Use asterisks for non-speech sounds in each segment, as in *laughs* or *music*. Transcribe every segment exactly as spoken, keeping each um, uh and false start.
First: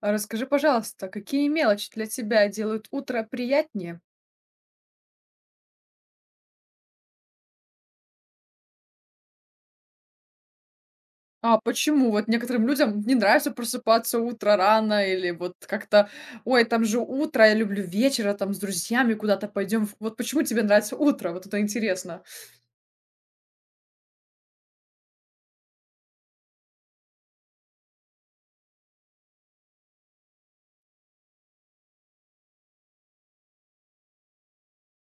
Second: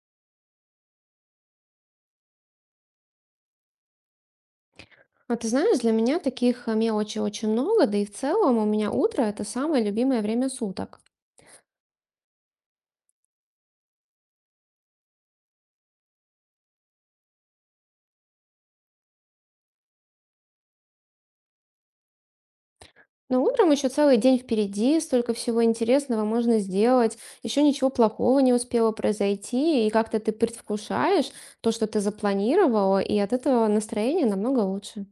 А расскажи, пожалуйста, какие мелочи для тебя делают утро приятнее? А ты знаешь, для меня таких э, мелочей очень много, да и в целом у меня утро — это самое любимое время суток. А почему? Вот некоторым людям не нравится просыпаться утро рано или вот как-то, ой, там же утро, я люблю вечера, там с друзьями куда-то пойдем. Вот почему тебе нравится утро? Вот это интересно. Но утром еще целый день впереди, столько всего интересного можно сделать, еще ничего плохого не успело произойти, и как-то ты предвкушаешь то, что ты запланировала, и от этого настроение намного лучше.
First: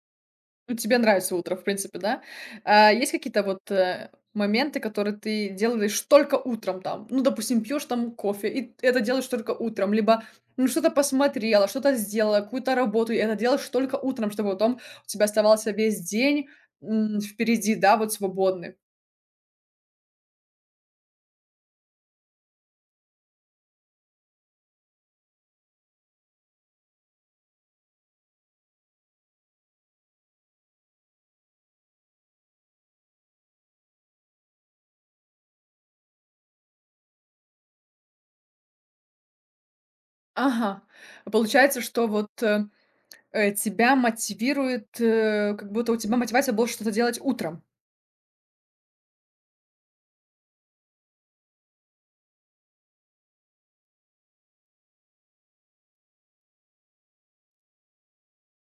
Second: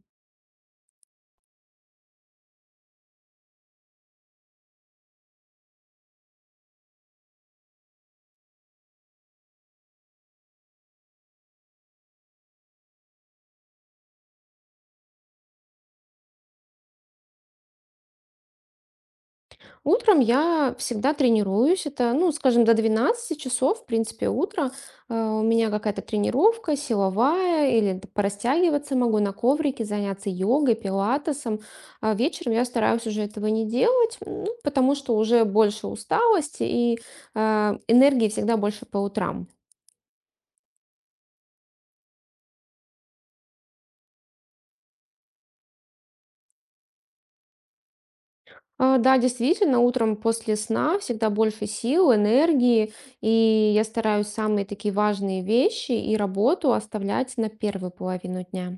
Ну, тебе нравится утро, в принципе, да? А есть какие-то вот, э, моменты, которые ты делаешь только утром там? Ну, допустим, пьешь там кофе, и это делаешь только утром, либо, ну, что-то посмотрела, что-то сделала, какую-то работу, и это делаешь только утром, чтобы потом у тебя оставался весь день, м, впереди, да, вот свободный. Утром я всегда тренируюсь. Это, ну, скажем, до двенадцати часов, в принципе, утро. Э, У меня какая-то тренировка силовая, или т- порастягиваться могу на коврике, заняться йогой, пилатесом. А вечером я стараюсь уже этого не делать, ну, потому что уже больше усталости и э, энергии всегда больше по утрам. Ага. Получается, что вот, э, э, тебя мотивирует, э, как будто у тебя мотивация была что-то делать утром. А, Да, действительно, утром после сна всегда больше сил, энергии, и я стараюсь самые такие важные вещи и работу оставлять на первую половину дня.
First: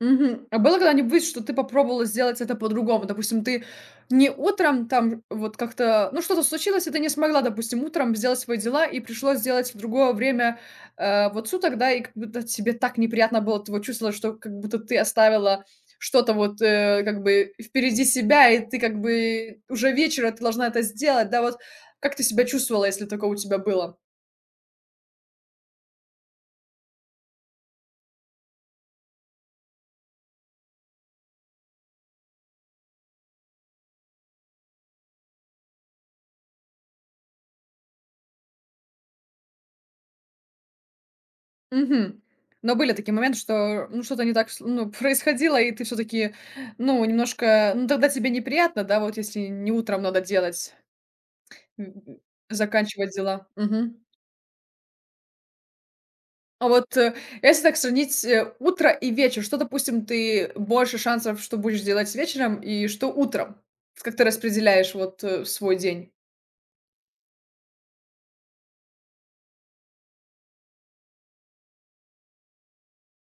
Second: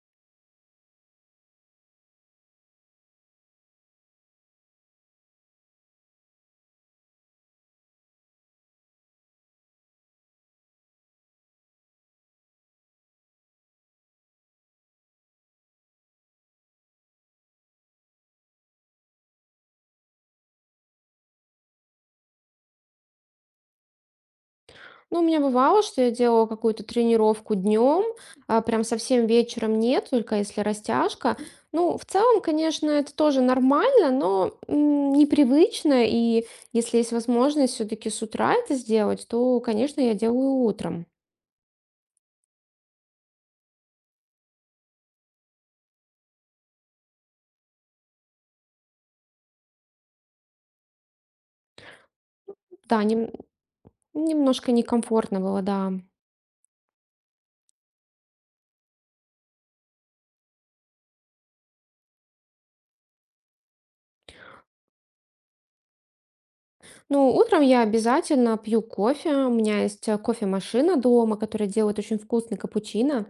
Мгм. А было когда-нибудь, что ты попробовала сделать это по-другому? Допустим, ты не утром там вот как-то, ну, что-то случилось, и ты не смогла, допустим, утром сделать свои дела, и пришлось сделать в другое время, э, вот суток, да, и как будто тебе так неприятно было, ты вот чувствовала, что как будто ты оставила что-то вот, э, как бы впереди себя, и ты как бы уже вечером ты должна это сделать, да, вот как ты себя чувствовала, если такое у тебя было? Ну, у меня бывало, что я делала какую-то тренировку днем, а прям совсем вечером нет, только если растяжка. Ну, в целом, конечно, это тоже нормально, но м, непривычно, и если есть возможность все-таки с утра это сделать, то, конечно, я делаю утром. Мгм. Но были такие моменты, что, ну, что-то не так, с ну, *laughs* происходило, и ты все таки ну, немножко, ну, тогда тебе неприятно, да, вот если не утром надо делать, м, Да, заканчивать нем- дела. Мгм. немножко некомфортно было, да. А вот, э, если так сравнить, э, утро и вечер, что, допустим, ты больше шансов, что будешь делать вечером, и что утром? Как ты распределяешь вот, э, свой день? Ну, утром я обязательно пью кофе. У меня есть э, кофемашина дома, которая делает очень вкусный капучино.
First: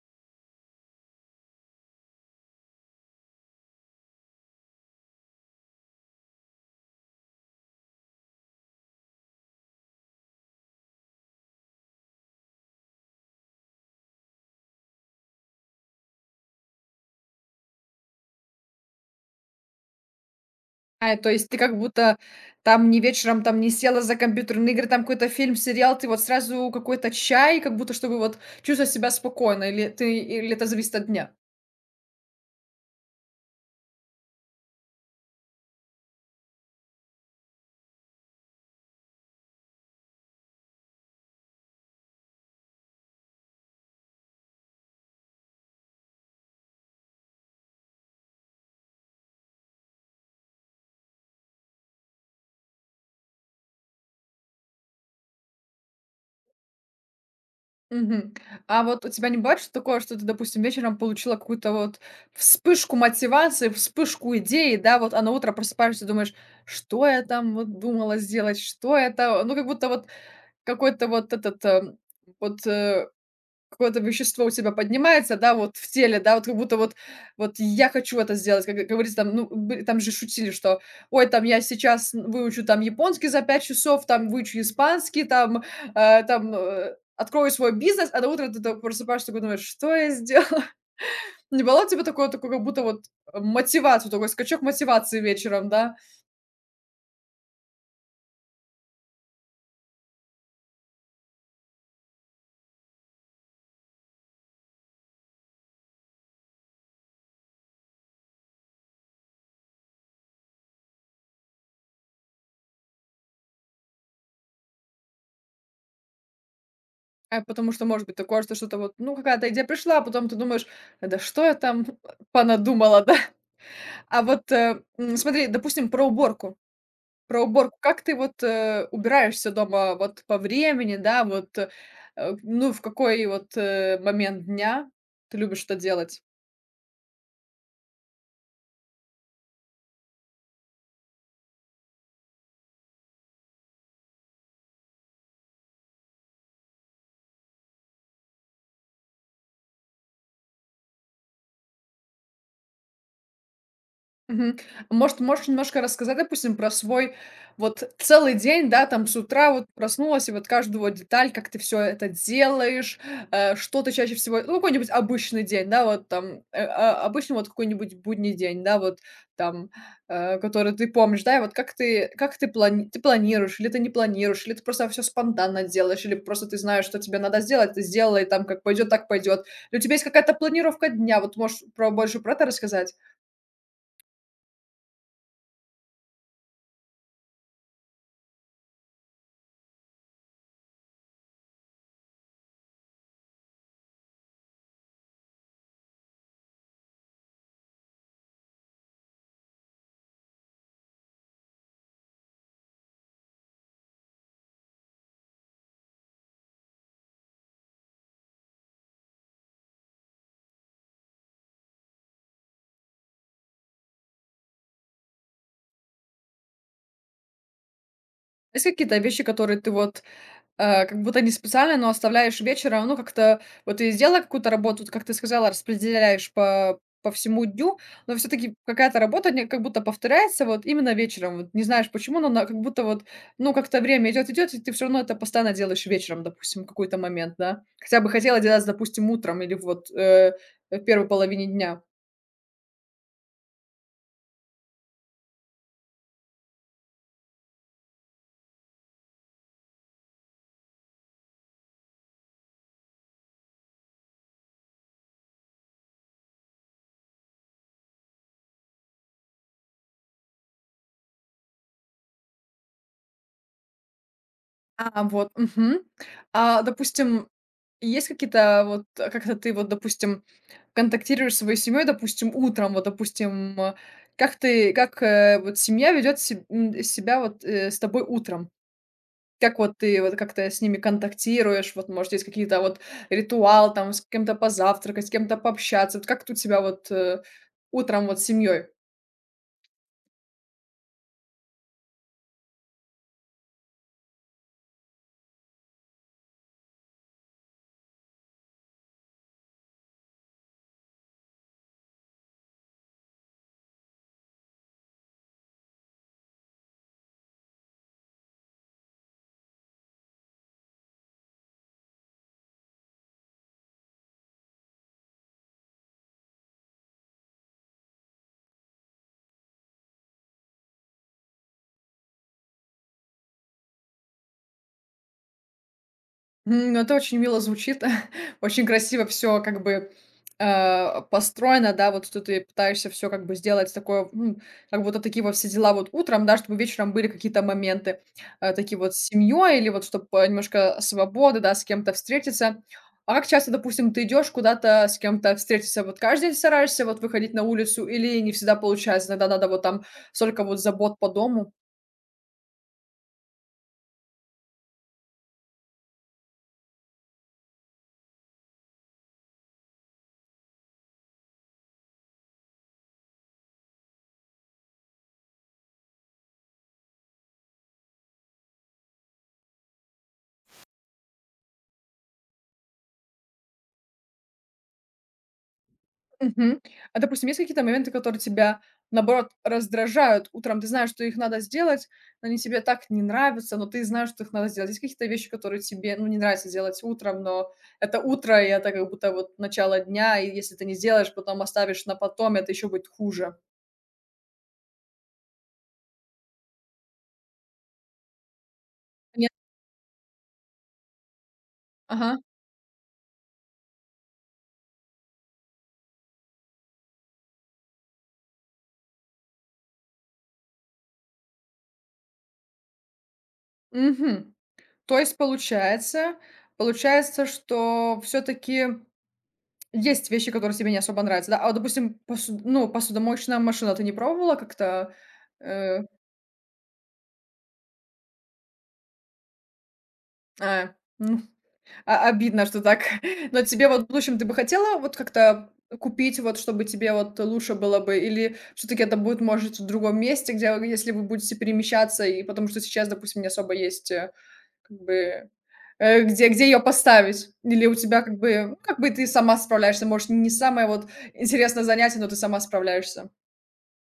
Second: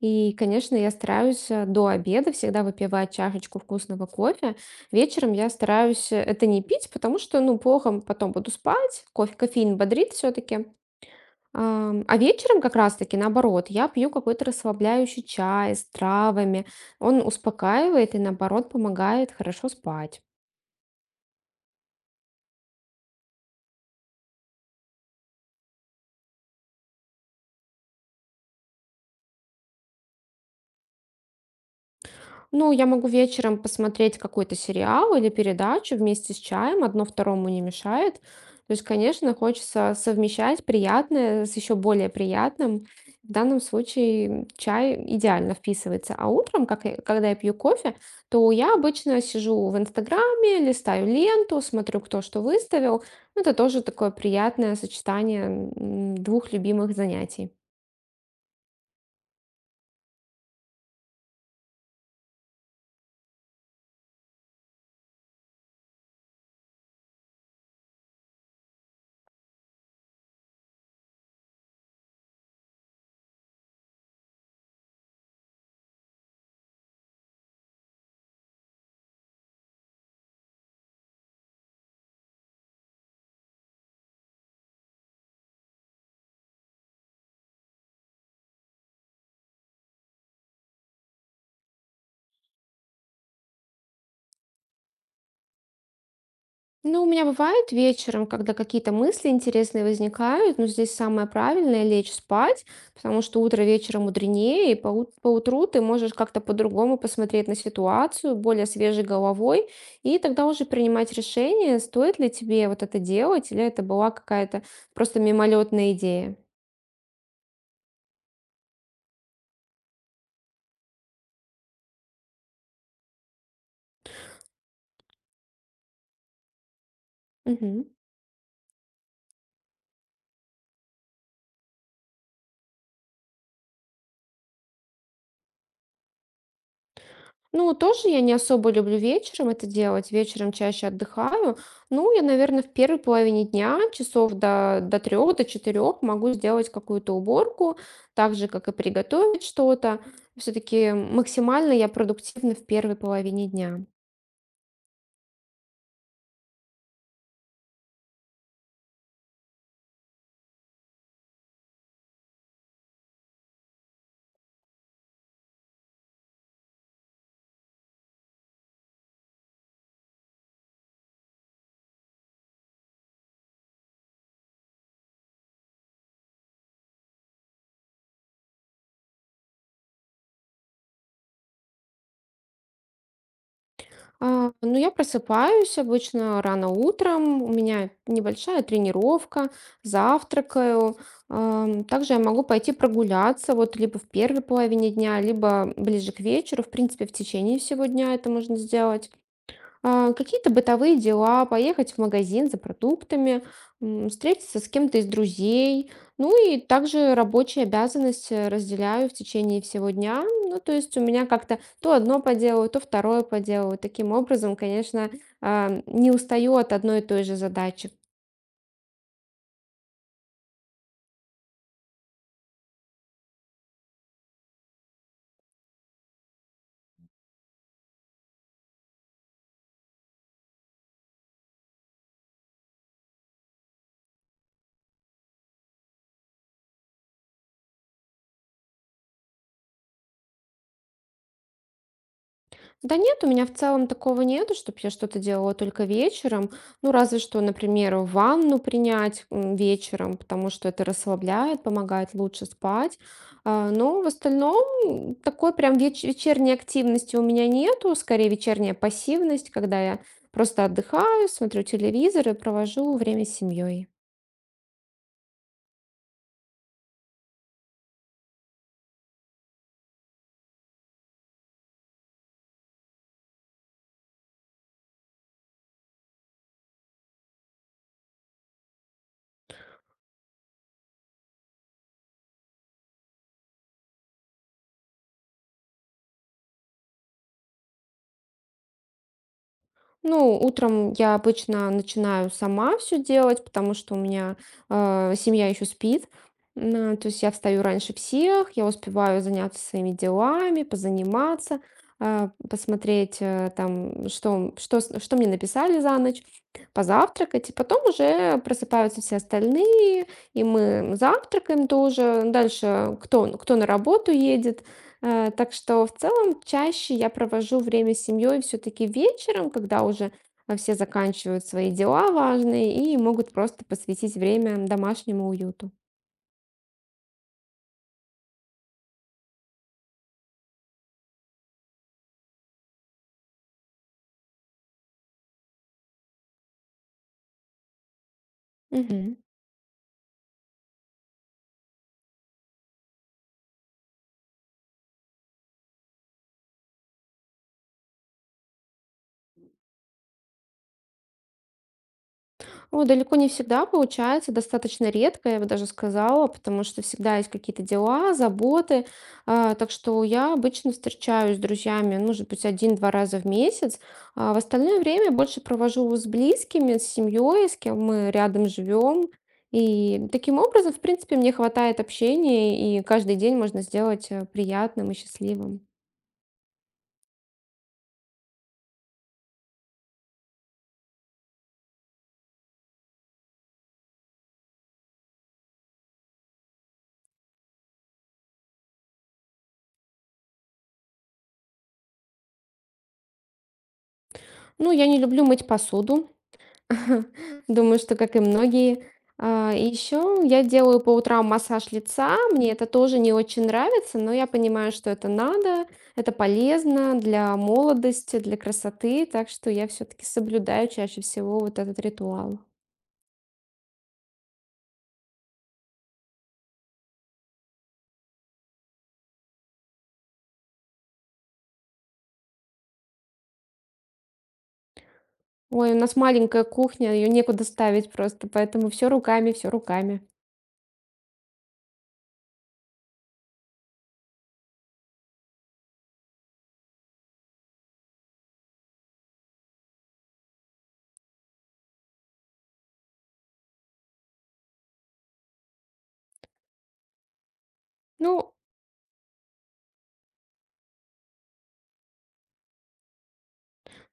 И, конечно, я стараюсь э, до обеда всегда выпивать чашечку вкусного кофе. Вечером я стараюсь э, это не пить, потому что, ну, плохо м- потом буду спать. Кофе, кофеин бодрит все-таки. Ам, А вечером как раз-таки наоборот, я пью какой-то расслабляющий чай с травами. Он успокаивает и наоборот помогает хорошо спать. А, то есть ты как будто там не вечером там не села за компьютерные игры, там какой-то фильм, сериал, ты вот сразу какой-то чай, как будто чтобы вот чувствовать себя спокойно, или ты или это зависит от дня? Ну, я могу вечером посмотреть какой-то сериал или передачу вместе с чаем, одно второму не мешает. То есть, конечно, хочется совмещать приятное с еще более приятным. В данном случае м, чай идеально вписывается. А утром, как я- когда я пью кофе, то я обычно сижу в Инстаграме, листаю ленту, смотрю, кто что выставил. Ну, это тоже такое приятное сочетание м, двух любимых занятий. Мгм. А вот у тебя не бывает что такое, что ты, допустим, вечером получила какую-то вот вспышку мотивации, вспышку идеи, да, вот, а на утро просыпаешься и думаешь: "Что я там вот думала сделать? Что это?" Ну, как будто вот какой-то вот этот, э, вот, э Какое-то вещество у тебя поднимается, да, вот в теле, да, вот как будто вот вот я хочу это сделать. Как как говорится, там, ну, бы там же шутили, что: "Ой, там я сейчас выучу там японский за пять часов, там выучу испанский, там, э, там, э, открою свой бизнес". А на утро ты так просыпаешься, такой думаешь: "Что я сделала?" *laughs* Не было у тебя такое такое, как будто вот, э, мотивацию, такой скачок мотивации вечером, да? Ну, у меня бывает вечером, когда какие-то мысли интересные возникают, но здесь самое правильное — лечь спать, потому что утро вечера мудренее, и по, ут- по утру ты можешь как-то по-другому посмотреть на ситуацию, более свежей головой, и тогда уже принимать решение, стоит ли тебе вот это делать, или это была какая-то просто мимолетная идея. А, потому что может быть такое, что что-то вот, ну, какая-то идея пришла, а потом ты думаешь: "Да что я там *laughs* понадумала, да?" А вот, э, м, смотри, допустим, про уборку. Про уборку. Мгм. Как ты вот, э, убираешь дома вот по времени, да, вот, э, ну, в какой вот, э, момент дня ты любишь это делать? Ну, тоже я не особо люблю вечером это делать. Вечером чаще отдыхаю. Ну, я, наверное, в первой половине дня, часов до, до трех, до четырех могу сделать какую-то уборку, так же, как и приготовить что-то. Все-таки максимально я продуктивна в первой половине дня. Мгм. Может, можешь немножко рассказать, допустим, про свой вот целый день, да, там с утра вот проснулась, и вот каждую вот деталь, как ты все это делаешь, э, что ты чаще всего, ну, какой-нибудь обычный день, да, вот там, э, а, обычный вот какой-нибудь будний день, да, вот там, э, который ты помнишь, да, и вот как ты, как ты, плани- ты планируешь, или ты не планируешь, или ты просто все спонтанно делаешь, или просто ты знаешь, что тебе надо сделать, ты сделай, там, как пойдет, так пойдет. Или у тебя есть какая-то планировка дня, вот можешь про, больше про это рассказать? А, ну, я просыпаюсь обычно рано утром, у меня небольшая тренировка, завтракаю. Ам, Также я могу пойти прогуляться, вот либо в первой половине дня, либо ближе к вечеру. В принципе, в течение всего дня это можно сделать а, какие-то бытовые дела, поехать в магазин за продуктами, м, встретиться с кем-то из друзей. Ну и также рабочие обязанности разделяю в течение всего дня. Ну, то есть у меня как-то то одно поделаю, то второе поделаю. Таким образом, конечно, а, не устаю от одной и той же задачи. Есть какие-то вещи, которые ты вот, э, как будто не специально, но оставляешь вечером, ну, как-то вот ты сделала какую-то работу, вот как ты сказала, распределяешь по по всему дню, но все таки какая-то работа, не как будто повторяется вот именно вечером. Вот не знаешь почему, но она как будто вот, ну, как-то время идет идет и ты все равно это постоянно делаешь вечером, допустим, в какой-то момент, да? Хотя бы хотела делать, допустим, утром или вот, э, в первой половине дня. Да нет, у меня в целом такого нету, чтобы я что-то делала только вечером. Ну, разве что, например, ванну принять м, вечером, потому что это расслабляет, помогает лучше спать. А, Но в остальном м, такой прям веч- вечерней активности у меня нету, скорее вечерняя пассивность, когда я просто отдыхаю, смотрю телевизор и провожу время с семьей. А, вот, мгм. А, допустим, есть какие-то вот, э, как-то ты вот, допустим, контактируешь с своей семьей, допустим, утром, вот, допустим, э, как ты, как, э, вот семья ведет себя вот, э, с тобой утром? Как вот ты вот как-то с ними контактируешь? Вот, может, есть какие-то вот ритуал, там, с кем-то позавтракать, с кем-то пообщаться? Вот как у тебя вот, э, утром вот с семьей? Ну, утром я обычно начинаю сама все делать, потому что у меня э, семья еще спит. На- то есть я встаю раньше всех, я успеваю заняться своими делами, позаниматься, э, посмотреть э, там, что, что, с- что мне написали за ночь, позавтракать. И потом уже просыпаются все остальные, и мы завтракаем тоже. Дальше кто, кто на работу едет. Э, так что в целом чаще я провожу время с семьей все-таки вечером, когда уже э, все заканчивают свои дела важные и могут просто посвятить время домашнему уюту. М, это очень мило звучит, *laughs* очень красиво все как бы, э, построено, да, вот что ты пытаешься все как бы сделать такое, м, как будто такие вот все дела вот утром, да, чтобы вечером были какие-то моменты, э, такие вот с Мгм. семьей или вот чтобы немножко свободы, да, с кем-то встретиться. А как часто, допустим, ты идешь куда-то с кем-то встретиться? Вот каждый день стараешься вот выходить на улицу или не всегда получается? Иногда надо вот там столько вот забот по дому. О, далеко не всегда получается, достаточно редко, я бы даже сказала, потому что всегда есть какие-то дела, заботы. А, Так что я обычно встречаюсь с друзьями, ну, может быть, один-два раза в месяц. А в остальное время больше провожу с близкими, с семьей, с кем мы рядом живем. И таким образом, в принципе, мне хватает общения, и каждый день можно сделать э, приятным и счастливым. Мгм. А, допустим, есть какие-то моменты, которые тебя, наоборот, раздражают утром? Ты знаешь, что их надо сделать, но они тебе так не нравятся, но ты знаешь, что их надо сделать. Есть какие-то вещи, которые тебе, ну, не нравится делать утром, но это утро, и это как будто вот начало дня, и если ты не сделаешь, потом оставишь на потом, это еще будет хуже. Ну, я не люблю мыть посуду. *laughs* Думаю, что как и многие. Нет. А, и еще я делаю по утрам массаж Ага. лица. Мне это тоже не очень нравится, но я понимаю, что это надо, это полезно для молодости, для красоты, так что я все-таки соблюдаю чаще всего вот этот ритуал. Мгм. То есть получается, получается, что все-таки есть вещи, которые тебе не особо нравятся, да? А вот, допустим, посуд- ну, посудомоечная машина, ты не пробовала как-то? Ой, у э, нас маленькая кухня, ее некуда ставить просто, поэтому все руками, все руками. А, ну, а обидно, что так. *laughs* Но тебе вот в будущем ты бы хотела вот как-то купить, вот чтобы тебе вот лучше было бы? Или все-таки это будет, может, в другом месте, где вы- если вы будете перемещаться, и потому что сейчас, допустим, не особо есть э, как бы э, где, где ее поставить? Или у тебя как Ну, бы, ну, как бы ты сама справляешься? Может, не самое вот интересное занятие, но ты сама справляешься.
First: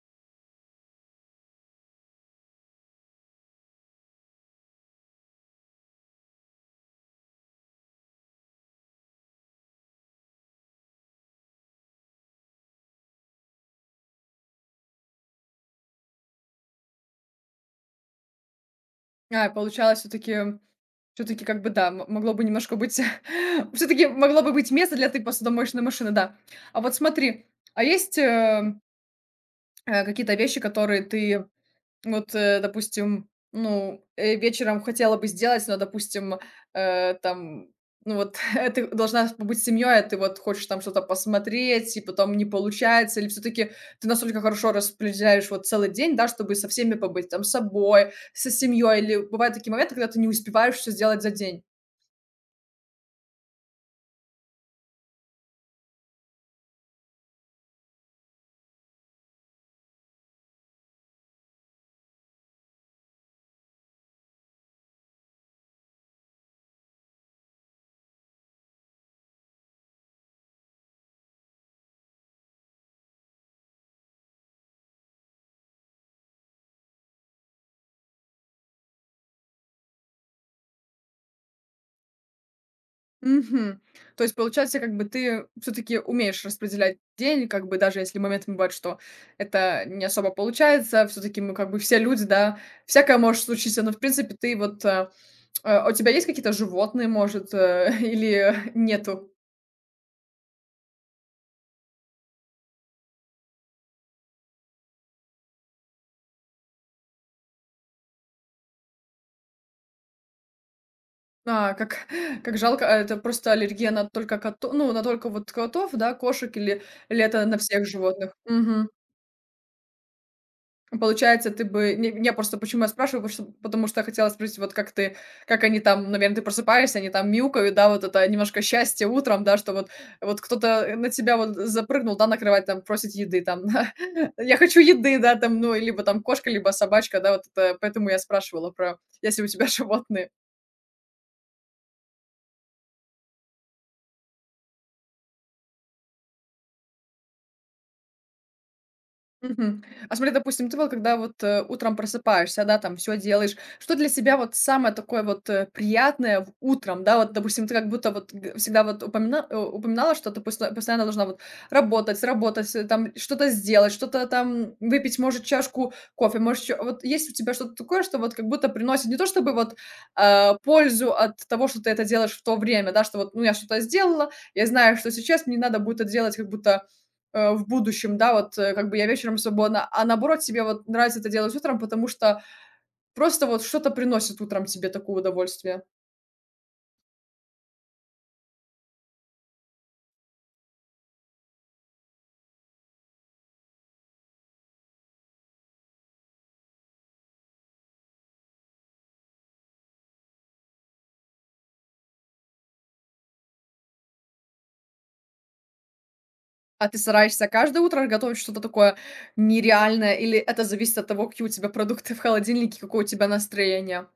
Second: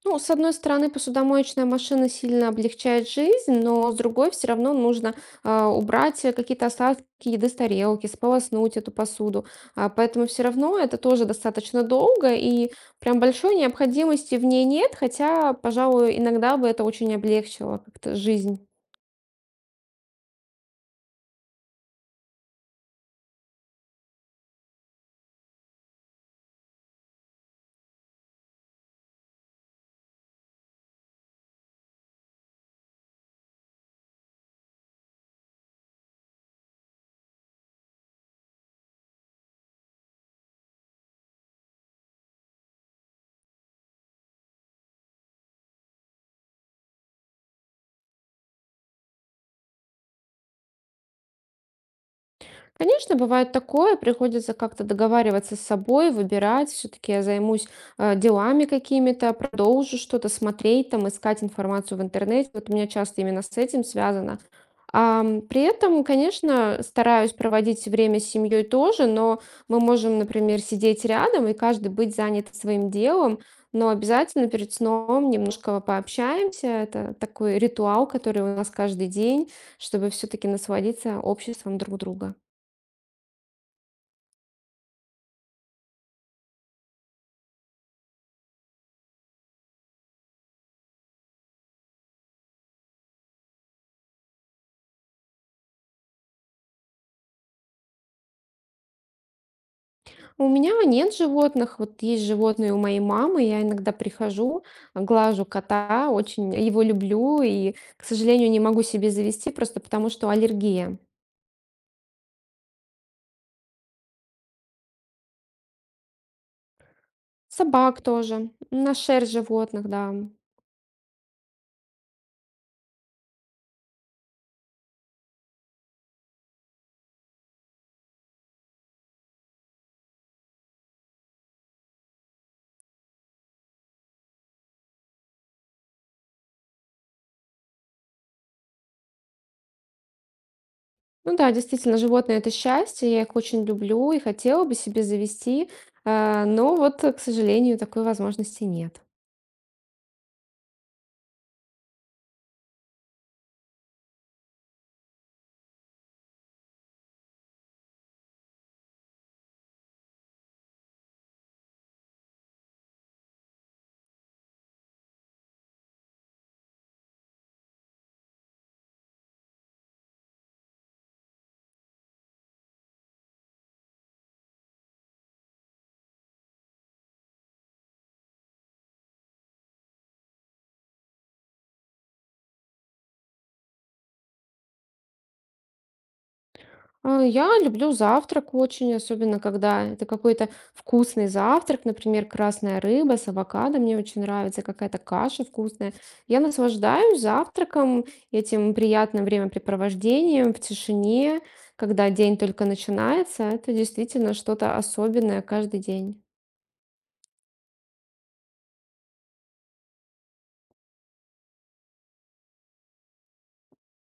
Ну, с одной стороны, посудомоечная машина сильно облегчает жизнь, но с другой все равно нужно а, убрать э, какие-то остатки еды с тарелки, сполоснуть эту посуду. А, поэтому все равно это тоже достаточно долго, и прям большой необходимости в ней нет, хотя, пожалуй, иногда бы это очень облегчило как-то жизнь. А, получалось все-таки все таки как бы, да, м могло бы немножко быть *laughs* все таки могло бы быть место для этой посудомоечной машины, да. А вот смотри, а есть, э, э, какие-то вещи, которые ты вот, э, допустим, ну, э, вечером хотела бы сделать, но, допустим, э, там, ну, вот *laughs* ты должна побыть с семьей, а ты вот хочешь там что-то посмотреть, и потом не получается, или все таки ты настолько хорошо распределяешь вот целый день, да, чтобы со всеми побыть, там, с собой, со семьей, или бывают такие моменты, когда ты не успеваешь все сделать за день? Конечно, бывает такое, приходится как-то договариваться с собой, выбирать, все-таки я займусь э, делами какими-то, продолжу что-то смотреть, там, искать информацию в интернете. Вот у меня часто именно с этим связано. Ам, при этом, конечно, стараюсь проводить время с семьей тоже, но мы можем, например, сидеть рядом и каждый быть занят своим делом, но обязательно перед сном немножко пообщаемся. Это такой ритуал, который у нас каждый день, чтобы все-таки насладиться обществом друг друга. Мгм. То есть, получается, как бы ты все таки умеешь распределять день, как бы даже если моментами бывает, что это не особо получается, все таки мы как бы все люди, да, всякое может случиться, но, в принципе, ты вот, э, э, у тебя есть какие-то животные, может, э, *laughs* или нету? У меня нет животных. Вот есть животные у моей мамы. Я иногда прихожу, глажу кота, очень его люблю и, к сожалению, не могу себе завести просто потому, что аллергия. А, как как жалко, а это просто аллергия на только кото ну, на только вот котов, да, кошек или или это на всех Собак животных? тоже, Мгм. на шерсть животных, да. Получается, ты бы не не, просто почему я спрашиваю, потому что потому что я хотела спросить, вот как ты как они там, наверное, ты просыпаешься, они там мяукают, да, вот это немножко счастье утром, да, что вот вот кто-то на тебя вот запрыгнул, да, на кровать, там просит еды, там, *laughs* "Я хочу еды", да, там, ну, либо там кошка, либо собачка, да, вот это. Поэтому я спрашивала про если у тебя *laughs* животные. Ну да, действительно, животные — это счастье, я их очень люблю и хотела бы себе завести, э, но вот, э, к сожалению, такой возможности нет. Мгм. А смотри, допустим, ты вот когда вот, э, утром просыпаешься, да, там все делаешь, что для себя вот самое такое вот, э, приятное в утром, да? Вот, допустим, ты как будто вот г всегда вот упомина э, упоминала, что ты посто постоянно должна вот работать, работать, э, там что-то сделать, что-то там выпить, может, чашку кофе, может, чё. Вот есть у тебя что-то такое, что вот как будто приносит не то чтобы вот, а, пользу от того, что ты это делаешь в то время, да, что вот, ну, я что-то сделала, я знаю, что сейчас мне надо будет это делать как будто э, в будущем, да, вот, э, как бы я вечером свободна, а наоборот, тебе вот нравится это делать утром, потому что просто вот что-то приносит утром тебе такое удовольствие. А, Я люблю завтрак очень, особенно когда это какой-то вкусный завтрак, например, красная рыба с авокадо, мне очень нравится, какая-то каша вкусная. Я наслаждаюсь завтраком, этим приятным времяпрепровождением в тишине, когда день только начинается. Это действительно что-то особенное каждый день. А ты стараешься каждое утро готовить что-то такое нереальное, или это зависит от того, какие у тебя продукты в холодильнике, какое у тебя настроение?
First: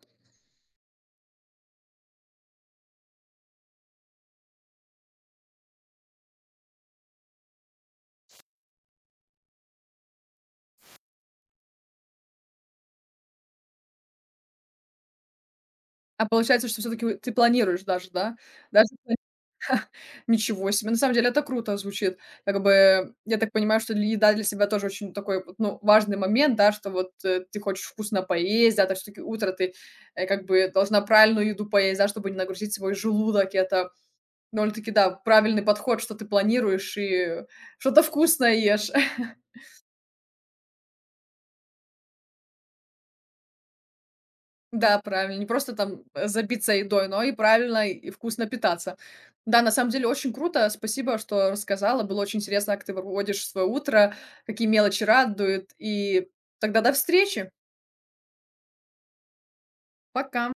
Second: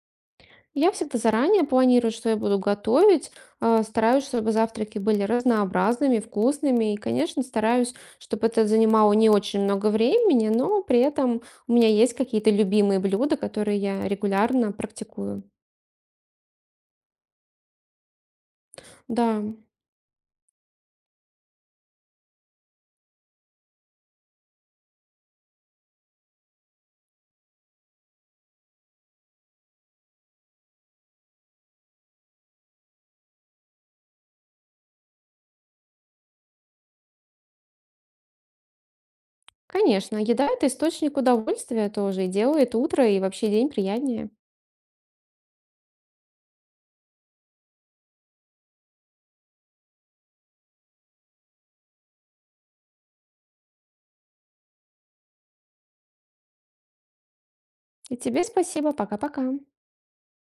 Я всегда заранее планирую, что я буду готовить, а, стараюсь, чтобы завтраки были разнообразными, вкусными, и, конечно, стараюсь, чтобы это занимало не очень много времени, но при этом у меня есть какие-то любимые блюда, которые я регулярно практикую. А получается, что все таки ты планируешь даже, да? Даже Да, Ничего себе, на самом деле это круто звучит. Как бы, я так понимаю, что для еда для себя тоже очень такой вот, ну, важный момент, да, что вот, э, ты хочешь вкусно поесть, да, то всё-таки утро ты, э, как бы должна правильную еду поесть, да, чтобы не нагрузить свой желудок. И это довольно-таки, да, правильный подход, что ты планируешь и что-то вкусное ешь. *laughs* конечно, еда — это источник удовольствия тоже, и делает утро и вообще день приятнее. Да, правильно. Не просто там, э, забиться едой, но и правильно и вкусно питаться. Да, на самом деле очень круто. Спасибо, что рассказала. Было очень интересно, как ты проводишь свое утро, какие мелочи радуют. И тогда до встречи. И тебе спасибо, пока-пока. Пока.